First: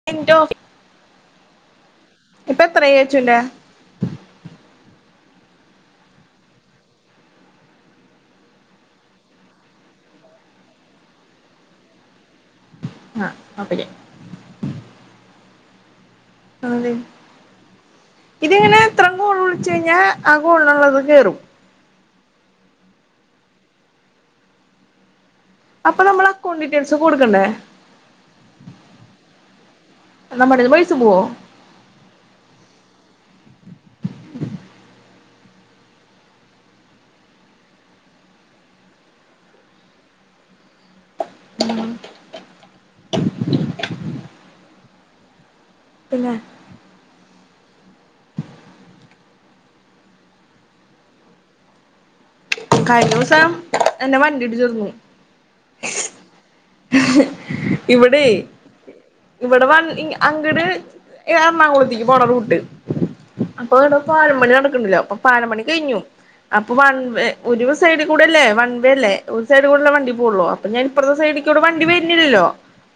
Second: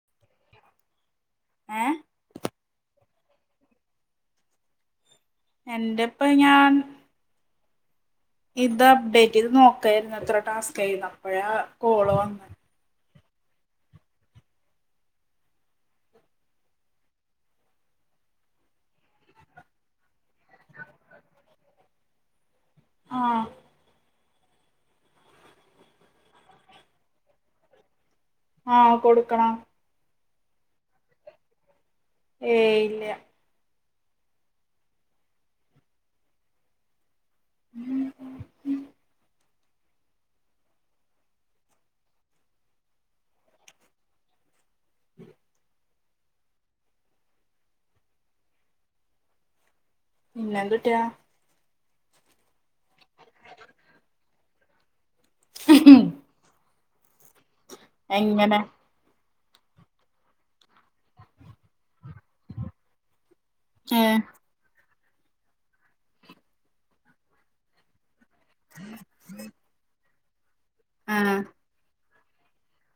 [unintelligible] ഏഹ് ഇപ്പൊ എത്ര ഏജ്ണ്ട് എന്റെ ഇപ്പോ ഞാൻ ഇത് അപ്ഡേറ്റ്ത് നോക്കായിരുന്നു എത്ര ടാസ്ക്യിരുന്നു അപ്പോഴാ കോള വന്ന ആഹ അപ്പ അതെ ഇതങ്ങനെ ഇത്രയും കോൾ വിളിച്ച കഴിഞ്ഞാൽ ആ കോളുള്ളത് കേയറും ആഹ അപ്പൊ നമ്മൾ അക്കൗണ്ട് ഡീറ്റെയിൽസ് കൊടുക്കണ്ടേ ആഹ കൊടുക്കണം. നമ്മുടെന്ന് പയസ് പോവോ ഏ ഇല്ല ഉം ഉ ഉം [inaudible] പിന്നെ പിന്നെന്തട്ടാ കഴിഞ്ഞ ദിവസം എന്നെ വണ്ടി ഇടിച്ചിരുന്നു. ഉം. ഇവിടെ എങ്ങനെ ഇവിടെ വ അങ്ങടെ എറണാകുളത്തേക്ക് പോകണ റൂട്ട് അപ്പൊ ഇവിടെ ഏ പാലം പണി നടക്കുന്നുണ്ടല്ലോ അപ്പൊ. പാല മണി കഴിഞ്ഞു അപ്പൊ വൺവേ ഒരു സൈഡ് കൂടെല്ലേ വൺവേ അല്ലേ ഒരു സൈഡ് കൂടെല്ല വണ്ടി അപ്പ ഞാൻ ഇപ്രത്ത ആഹ് സൈഡി ല്ലോ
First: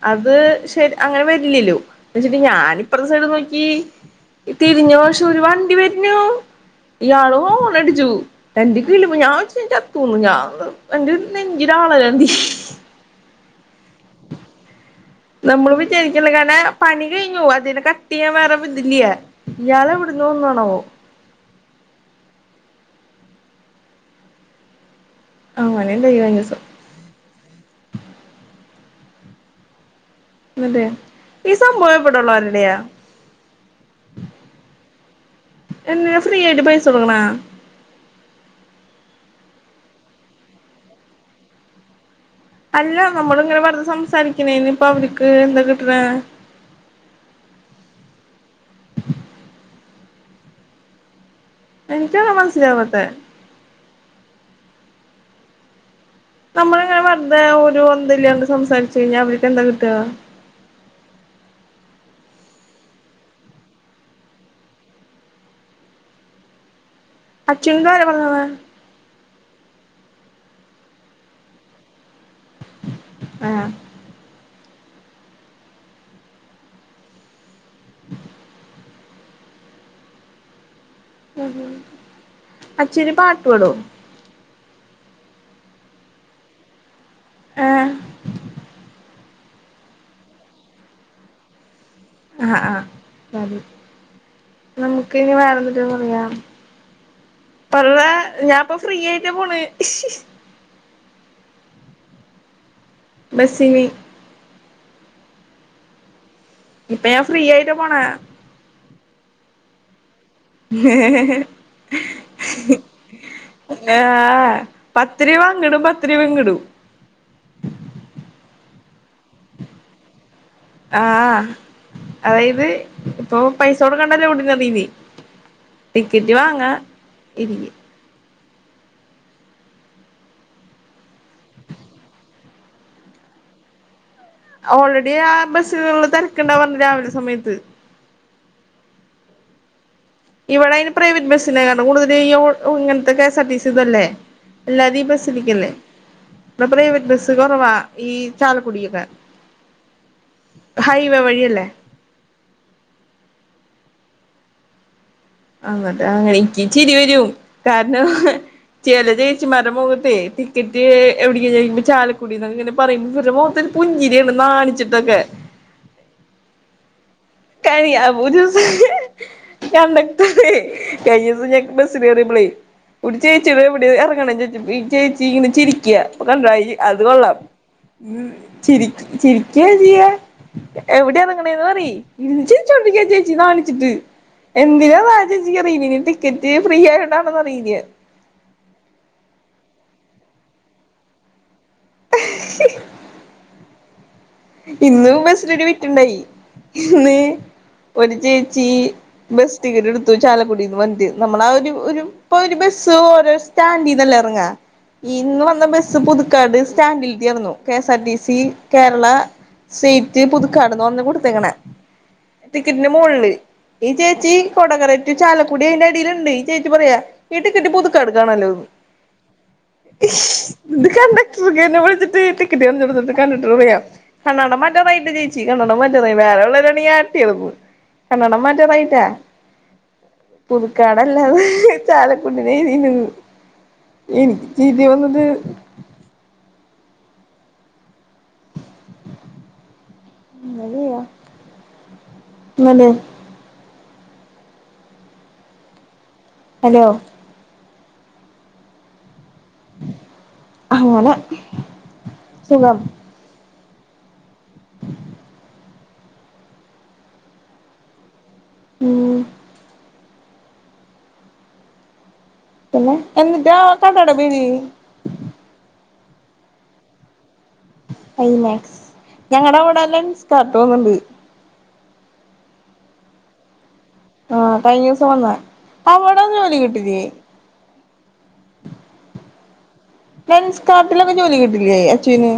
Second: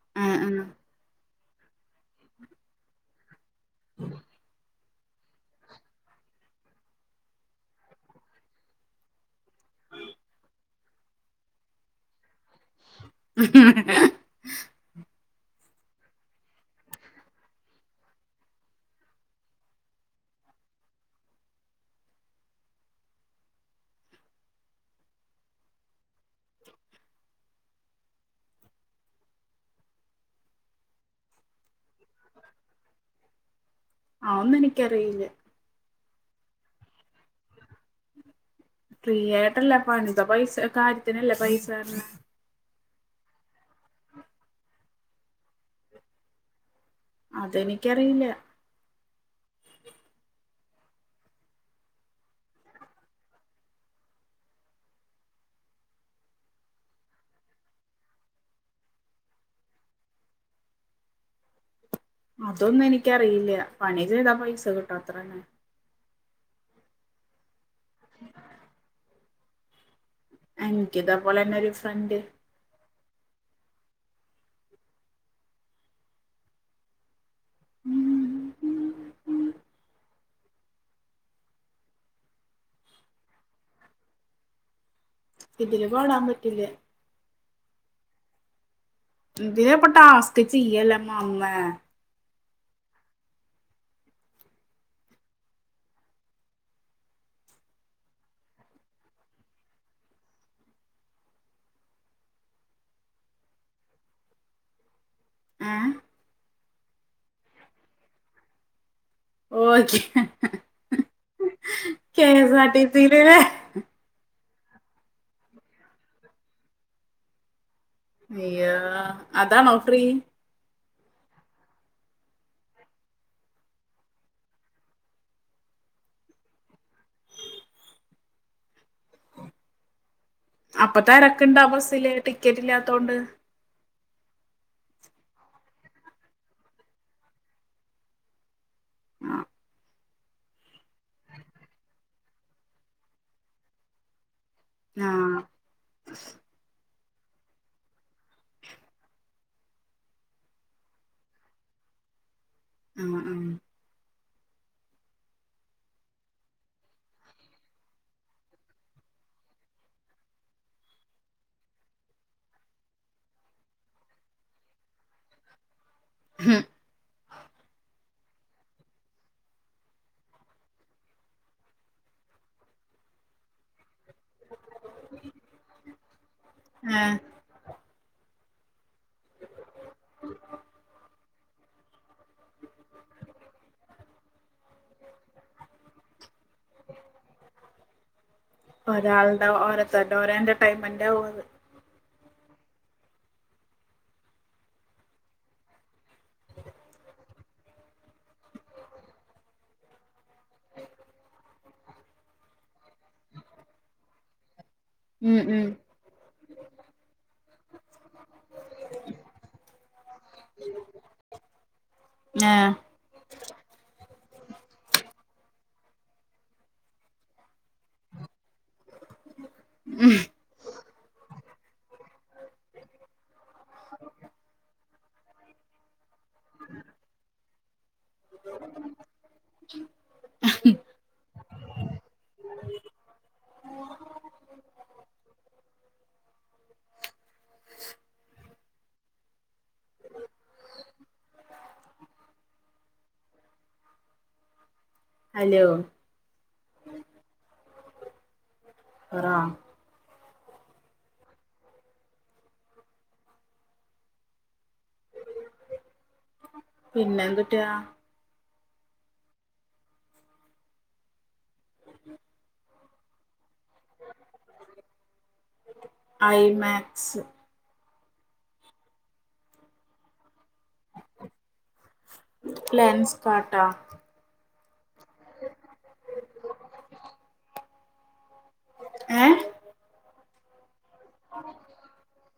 അത് ആഹ് ആഹ് അങ്ങനെ വരില്ലല്ലോ വെച്ചിട്ട് ഞാൻ ഇപ്രത്തെ സൈഡിൽനോക്ക് ഈ തിരിഞ്ഞോ [unintelligible] ഒരു വണ്ടി വരഞ്ഞു ഇയാളോ ഓണടിച്ചു എന്റെ കിളി പോയു ഞാൻ [unintelligible] ത്തന്നു ഞാ എന്റെ നെഞ്ചിരാളല്ല [unintelligible] ഉ. നമ്മള് വിചാരിക്കില്ല കാരണം പണി കഴിഞ്ഞു അതിനെ കട്ട് ചെയ്യാൻ വേറെ ഇതില്ലയ [unintelligible] ഇയാളെ എവിടുന്ന വന്നാണവോ. ആനെന്തഞ്സം അതെ ഈ സംഭവം എവിടെയുളള വരുടെയ. അതൊന്നും എനിക്കറിയില്ല. എന്തിന ഫ്രീ ആയിട്ട് പൈസ കൊടുക്കണോ. ഫ്രീ ആയിട്ടല്ല പണിത പൈസ കാര്യത്തിനല്ലേ പൈസ തരണെ. അല്ല നമ്മള ഇങ്ങനെ പറെറു സംസാരിക്കണന് ഇപ്പൊ അവക്ക് എന്താ കിട്ടണ അതെനിക്കറിയില്ല. എനക്ക് അതാ മനസിലാകത്തെ നമ്മളിങ്ങനെ വെറുതെ ഒരു അന്തല്ലാണ്ട് സംസാരിച്ചു കഴിഞ്ഞാൽ അവർക്ക് എന്താ കിട്ടു ക. അതൊന്നും എനിക്കറിയില്ല പണി ചെയ്താ പൈസ കിട്ടും അത്രന്നെ. അ ചിന്ത [unintelligible] [unintelligible] എനിക്ക് ഇതപലെന്നെ ഒരു ഫ്രണ്ട് ആഹ. [inaudible] ഉ അച്ചു ഒരു പാട്ട് പടോ? ഇതില് പാടാൻ പറ്റില്ല. ഹേ [unintelligible] ആഹ് ആഹ് നമുക്ക് ഇനി വേറെന്തിട്ടന്ന് പറയാം. പല്ല ഞാൻ ഇപ്പ ഫ്രീ ആയിട്ട് പോണ്. ബസിൻ ആഹ് ഇപ്പൊ ഞാൻ ഫ്രീ ആയിട്ട് പോണെ. ഓക്ക. ഉ ഏഹ് എസ് ആർ ടി സി യില് ആഹ് പത്തുരുവ അങ്ങിടും പത്തുരുവ ഇങ്ങടും. അയ്യ അതാ നോട്ടറി. ആഹ് അതായത് ഇപ്പൊ പൈസ കൊടുക്കണ്ടല്ലേ ഓർഡിനറിയിൽ. ടിക്കറ്റ് വാങ്ങ ഇരിക്ക. അപ്പ തിരക്ക് ഉണ്ടാ ബസ്സില് ടിക്കറ്റ് ഇല്ലാത്തോണ്ട്. ഓൾറെഡി ആ ബസ്സുകളിൽ തിരക്കുണ്ട് രാവിലെ സമയത്ത്. ആഹ് ഇവിടെ അതിന് പ്രൈവറ്റ് ബസ്സിലാ കയറുന്നത് കൂടുൽ ഇങ്ങനത്തെ K S R T C ഇതല്ലേ. എല്ലാത ബസ്സ ആഹ് ഇരിക്കല്ലേ അപ്പ പ്രൈവറ്റ് ബസ് കുറവാ ഈ ചാലക്കുടിയൊക്കാ ഹൈവേ വഴിയല്ലേ. ആഹ് ആഹ് അങ്ങട്ടെ അങ്ങനെ എനിക്ക് ചിരി വരും കാരണം. ചില ചേച്ചിമാരടെ മൊകത്തെ ടിക്കറ്റ് എവിടെക്ക ചൊയ്ക്കുമ്പോ ചാലക്കുടി എന്നങ്ങനെ പറുയുമ്പോ അവർടെ മൊകത്ത് പുഞ്ചിരിയാണ് നാണിച്ചിട്ടൊക്കെ ഉം കനിയ [unintelligible] കണ്ടക്ടർ കഴിഞ്ഞ ദിവസം ഞങ്ങ ബസ്സിൽ കയറിയപ്പൊളെ ഒരു ചേച്ചിയൊട് എവിടെയാ എറ കണ്ണൻ ചൊച്ച പൊ ഈ ചേച്ചി ഇങ്ങനെ ചിരിക്ക കണ്ട അത് ഏ കൊള്ളാം ഉം ചിരി ചിരിക്കയാ ചെയ്യ എവിടെയാ ഇറങ്ങനെന്ന് പറി ഇരന്ന് ചിരിച്ചൊണ്ടിരിക്ക ചേച്ചി നാണിച്ചിട്ട് എന്തിനാന്ന് ആ ചേച്ചിക്ക് അറയില്ല ഇനി ടിക്കറ്റ് ഫ്രീ ആയിട്ടാണോന്ന് അറിയില്ല ഒരാളുടെ ഓരതരുടെ ഓര എന്റർടൈൻ മെന്റ് ആവും അത് [inaudible] ഇന്നും ബസ്സിലിരു വിട്ടുണ്ടായി ഇന്ന് ഒരു ചേച്ചി ബസ് ടിക്കറ്റ് എടുത്തു ചാലക്കുടിന്ന് വന്നിട്ട് നമ്മള ആ ഒരു ഒരു ഇപ്പൊ ഒരു ബസ് ഓരോ സ്റ്റാൻഡ് അല്ലെ ഇറങ്ങ ഉം ഇന്ന് വന്ന ഉം ബസ്സ് പുതുക്കാട് സ്റ്റാൻഡിലത്തി യാറന്ന് K S R T C Kerala seat പുതുക്കാടന്ന് പറഞ്ഞ് കൊടുത്തകണെ ഏ ടിക്കറ്റിന്റെ മോളില് ഈ ചേച്ചീ കൊടകര റ്റു ചാലക്കുടി അയിന്റെ അടിൽ ഇണ്ട് ഈ ചേച്ചി പറയാ ഈ ടിക്കറ്റ് പുതു കടക്കാണല്ലോ ഉം ഇത് കണ്ടടർ ന്നെ വിളിച്ചിട്ട് ടിക്കറ്റ് കാണിച്ചപൊ കണ്ടടർ പറയാ കണ്ണട മാറ്ററായിട്ട് ചേച്ചി കണ്ണട മാറ്റാറായി വേറെ ഉള്ളവരാണെ ആട്ടി യാളകും കണ്ണട പറ്റാറായിട്ടാ പുതുക്കാടല്ലാത ചാലകുടി [unintelligible] എനിക്ക് ചിരിവന്നത് ഇന്നലെ ഹലോ ഹലോ പറ അങ്ങനെ സുഖം പിന്നെന്തൂട്ടാ ഉം [inaudible] പിന്നെ എന്നിട്ടാ [unintelligible] ഐ മാക്സ് ഐ മാക്സ് ഞങ്ങടെ അവടെ ലെൻസ്കാർട്ട് വന്ന്ണ്ട് ലെൻസ് കാർട്ടാ ആഹ് കഴിഞ്ഞ ദിവസം വന്ന് അവിടൊന്നും ജോലി കിട്ടില്ലെ ഏ ലെൻസ് കാർട്ടിലൊക്കെ ജോലി കിട്ടില്ലേ അച്ചൂന്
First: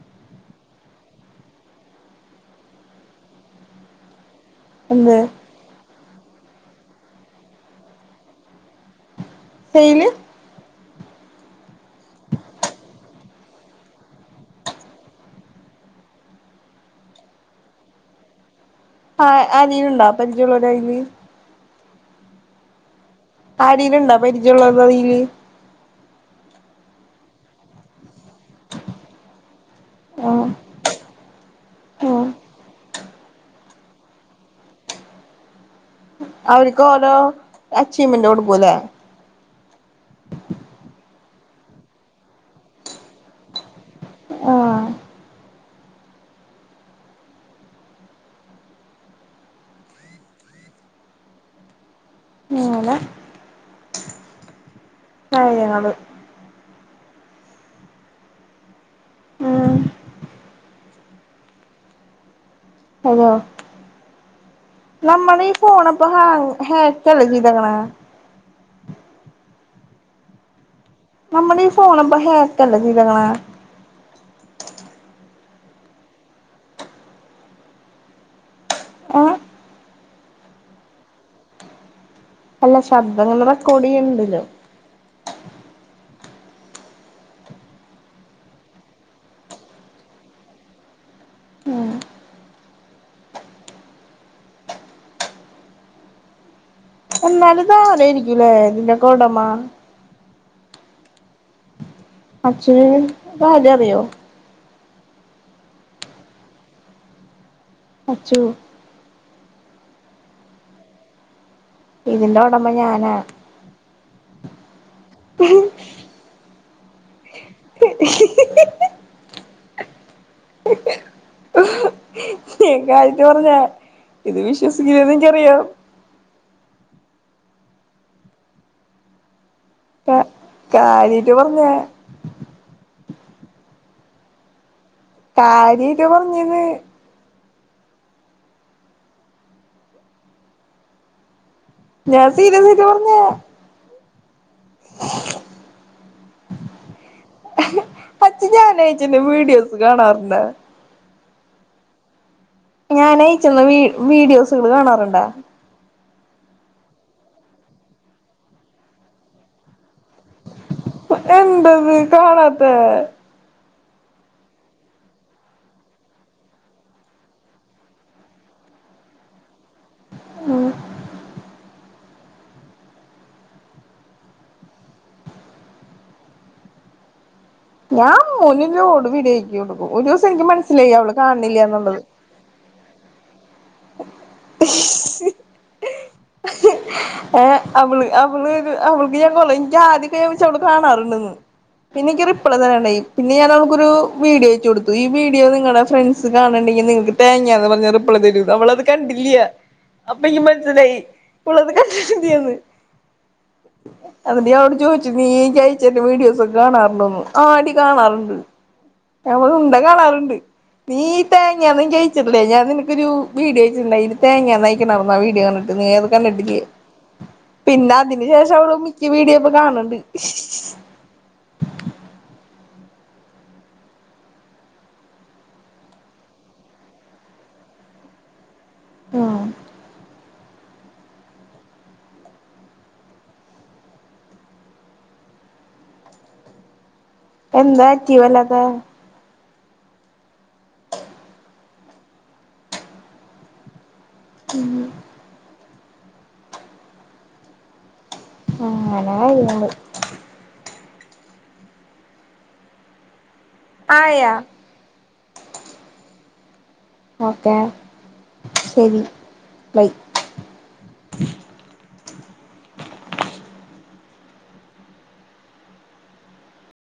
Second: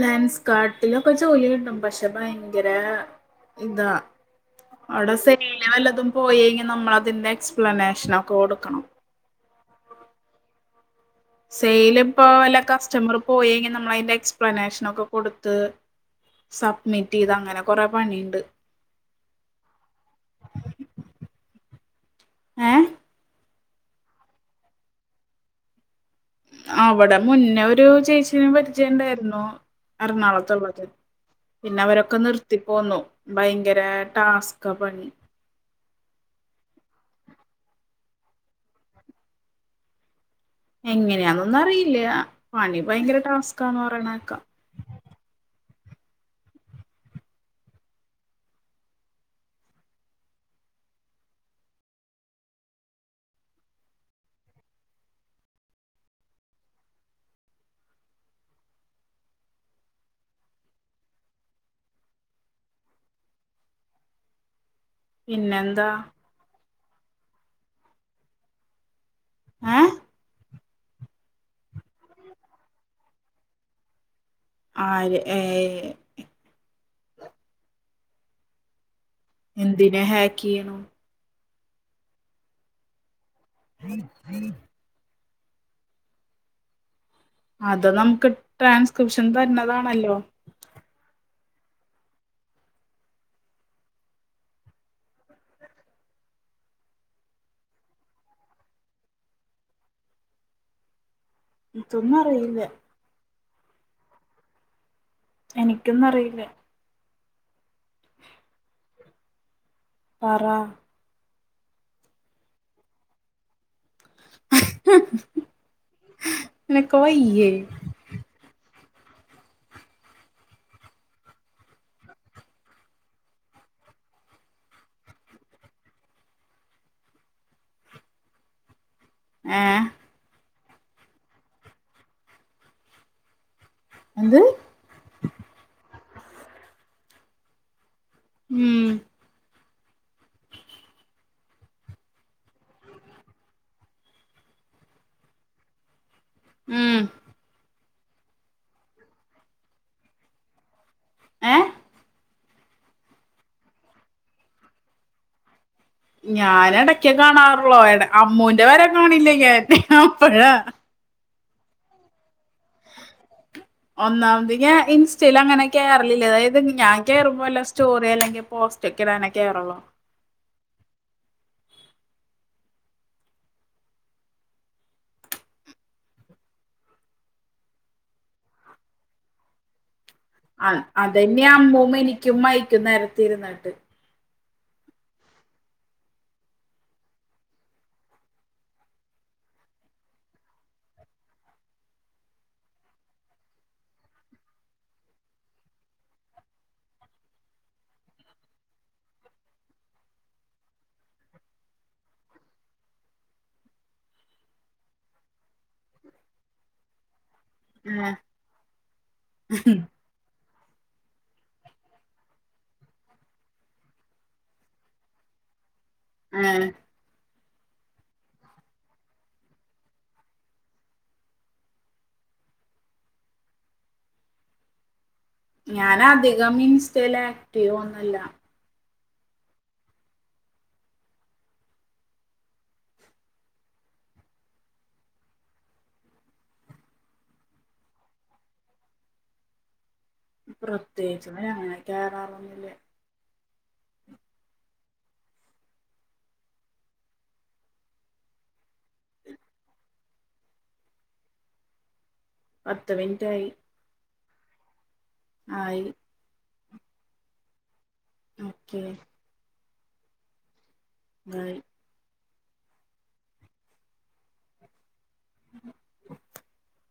ലെൻസ് കാർട്ടിലൊക്കെ ജോലി കിട്ടും പക്ഷെ ഭയങ്കര ഇതാ അവിടെ എന്ത് സെല്ലില് വല്ലതും പോയേഴ്ങ്കി നമ്മളതിന്റെ എക്സ്പ്ലനേഷനൊക്കെ കൊടുക്കണം സെയില് സെയില് ഇപ്പോ വല്ല കസ്റ്റമറ് പോയേങ്കി നമ്മളതിന്റെ എക്സ്പ്ലനേഷനൊക്കെ കൊടുത്ത് സബ്മിറ്റെയ്ത് അങ്ങനെ കൊറെ പണിയുണ്ട് ആഹ് അനിയനുണ്ട പരിചയുള്ള ഒരെയില് ഏഹ് ആരേലുണ്ടാ പരിചയുള്ള [unintelligible] അവടെ മുന്നെ ഒരു ചേച്ചിനെ പരിചയണ്ടായിരുന്നു ആ എറണാകുളത്തുള്ളത് പിന്നെ ആ അവരൊക്കെ നിർത്തി പോന്നു ഭയങ്കര ടാസ്ക്കാ പണി അവര്ക്കോരോ അച്ചീവ്മെന്റ് കൊടുക്കൂലേ എങ്ങനെയാന്നൊന്നും അറിയില്ല പണി ഭയങ്കര ടാസ്കാന്ന് പറയണേക്കാം ആ എങ്ങനെ കാര്യങ്ങള് ഉം ഹലോ നമ്മളീ പിന്നെന്താ ഫോണ് ഇപ്പൊ ഹാ ഹാക്കല്ലെ ചെയ്ത്ക്ക്ണേ ഏ നമ്മളീ ഫോണിപ്പോ ഹേക്കല്ലേ ചെയ്ത്ക്ക്ണ് ആര് ഏ ഏ ഏ എന്തിനാ ഹേക്കയ്യ്ണു അല്ല ശബ്ദം ഇങ്ങനെ റെക്കോഡിയ്യ്ണ്ടല്ലോ അത് നമ്ക്ക് ട്രാൻസ്ക്രിപ്ഷൻ തര്ന്നതാണല്ലോ എന്നാലും ഇതാരായിരിക്കും ല്ലെ ഇതിന്റൊക്കെ ഒടമ ഇതൊന്നറി അച്ചുവെ ഇതാരാ അറിയോ എനിക്കൊന്നും അറിയില്ല അച്ചൂ പറ ഇതിന്റെ ഒടമ ഞാനാ [unintelligible] ഉഹും നിനക്ക് വയ്യേ ഞാൻ കാര്യാത്ത് പറഞ്ഞ ഇത് വിശ്വസിക്കൂലന്നിൻക്കറിയാം ഏ പ്പ കാര്യായായിട്ട് പറഞ്ഞാ ന്ത് കാര്യായിട്ട് പറ്ഞ്ഞത് മ് ഞാൻ സീര്യസായിറ്റ് പറ്ഞ്ഞ മ് അച്ച ഞാൻ അയച്ചന്ന വീഡിയോസ് കാണാറ്ണ്ടൊ ഏ ഞാനയ്ച്ചന്ന വീ വീഡിയോസുകൾ കാണാറ്ണ്ടാ ഞൻ എടക്കെ കാണാറുള്ളോ എടെ അമ്മൂന്റെ വരെ കാണില്ല ഞാൻ അപ്പഴാ എന്തത് കാണാത്തെ ഒന്നാമത് ഞ ഇൻസ്റ്റേൽ അങ്ങനെ കേർലില്ല അതായത് ഞാൻ കേറുമ്പോല്ലോ സ്റ്റോറ്യോ അല്ലെങ്കി പോസ്റ്റ് ചിക്കിടാനേ കേറുള്ളു മ് ഞാൻ അമ്മൂൻ ഒര് ലോഡ് വിഡ്യോ അയക്കും ഒരു ദിവസം എനിക്ക് മനസ്സിലായി അവള് കാണ്ന്നില്ല ന്ന്ള്ളത് ക്കും മൈക്കുംന്നരത്തിര്ന്നട്ട് എന്നുള്ളത് ഏ അവള് അവള് അവൾക്ക് ഞാൻ കൊ എനിക്ക് ആദ്യൊക്കെ ഞാൻ വിച് അവള് കാണാർണ്ടന്ന് പിന്നെനിക്ക് റിപ്ലൈ തെരാണ്ടായി പിന്നെ ഞാൻ അവക്കൊരു വീഡിയോ അയച്കൊട്ത്തു ഈ വീഡിയോ നിങ്ങളെ ഫ്രണ്ട് ണ്ട് കാണണ്ടെങ്കി നിങ്ങക്ക് തേങ്ങാന്ന് പറഞ്ഞ റിപ്ലേ തരും അവളത് കണ്ടില്ല്യ അപ്പ നിക്ക് മൻസ്സിലായി ഓളത് കണ്ടിട്ടില്ല്യാന്ന് ന്നട്ട് ഞാൻ അവളോട് ചോയ്ച്ചു നീ എന്ക്കയച്ചെര്ണ വീഡിയോസൊക്കെ കാണാർണ്ടോന്ന് ആടി കാണാറ്ണ്ട് അവള് ഉണ്ട കാണാറ്ണ്ട് നീ തേങ്ങാന്ന് ന്ക്കയച്ചിട്ടില്ല ഞാൻ നിന്ക്കൊരു വീഡിയോ അയ്ച്ചിണ്ടായി ഇ തേങ്ങ നയിക്കണന്നാ വീഡിയോ ന്നർട്ട് നീ അത് കണ്ടിട്ടില്ലേ. ഏഹ് പിന്നെ അതിന് ശേഷം അവൾ മിക്ക വീഡിയോയും ഇപ്പം കാണ് ണ്ട്. ഞാൻ അധികം ഇൻസ്റ്റൽ ആക്റ്റീവ് ഒന്നല്ല. ആ എന്താ ആക്റ്റീവ് അല്ലാതെ പ്രത്യേകിച്ച് അങ്ങനെ കേറാറൊന്നില്ല. മ് അങ്ങന കയ്യ്ണ്ട്. പത്ത് മിന് റ്റായ് ആയാ. ആയി. ഓക്കെ ഓക്കെ ശരി ബൈ. ബൈ. [inaudible]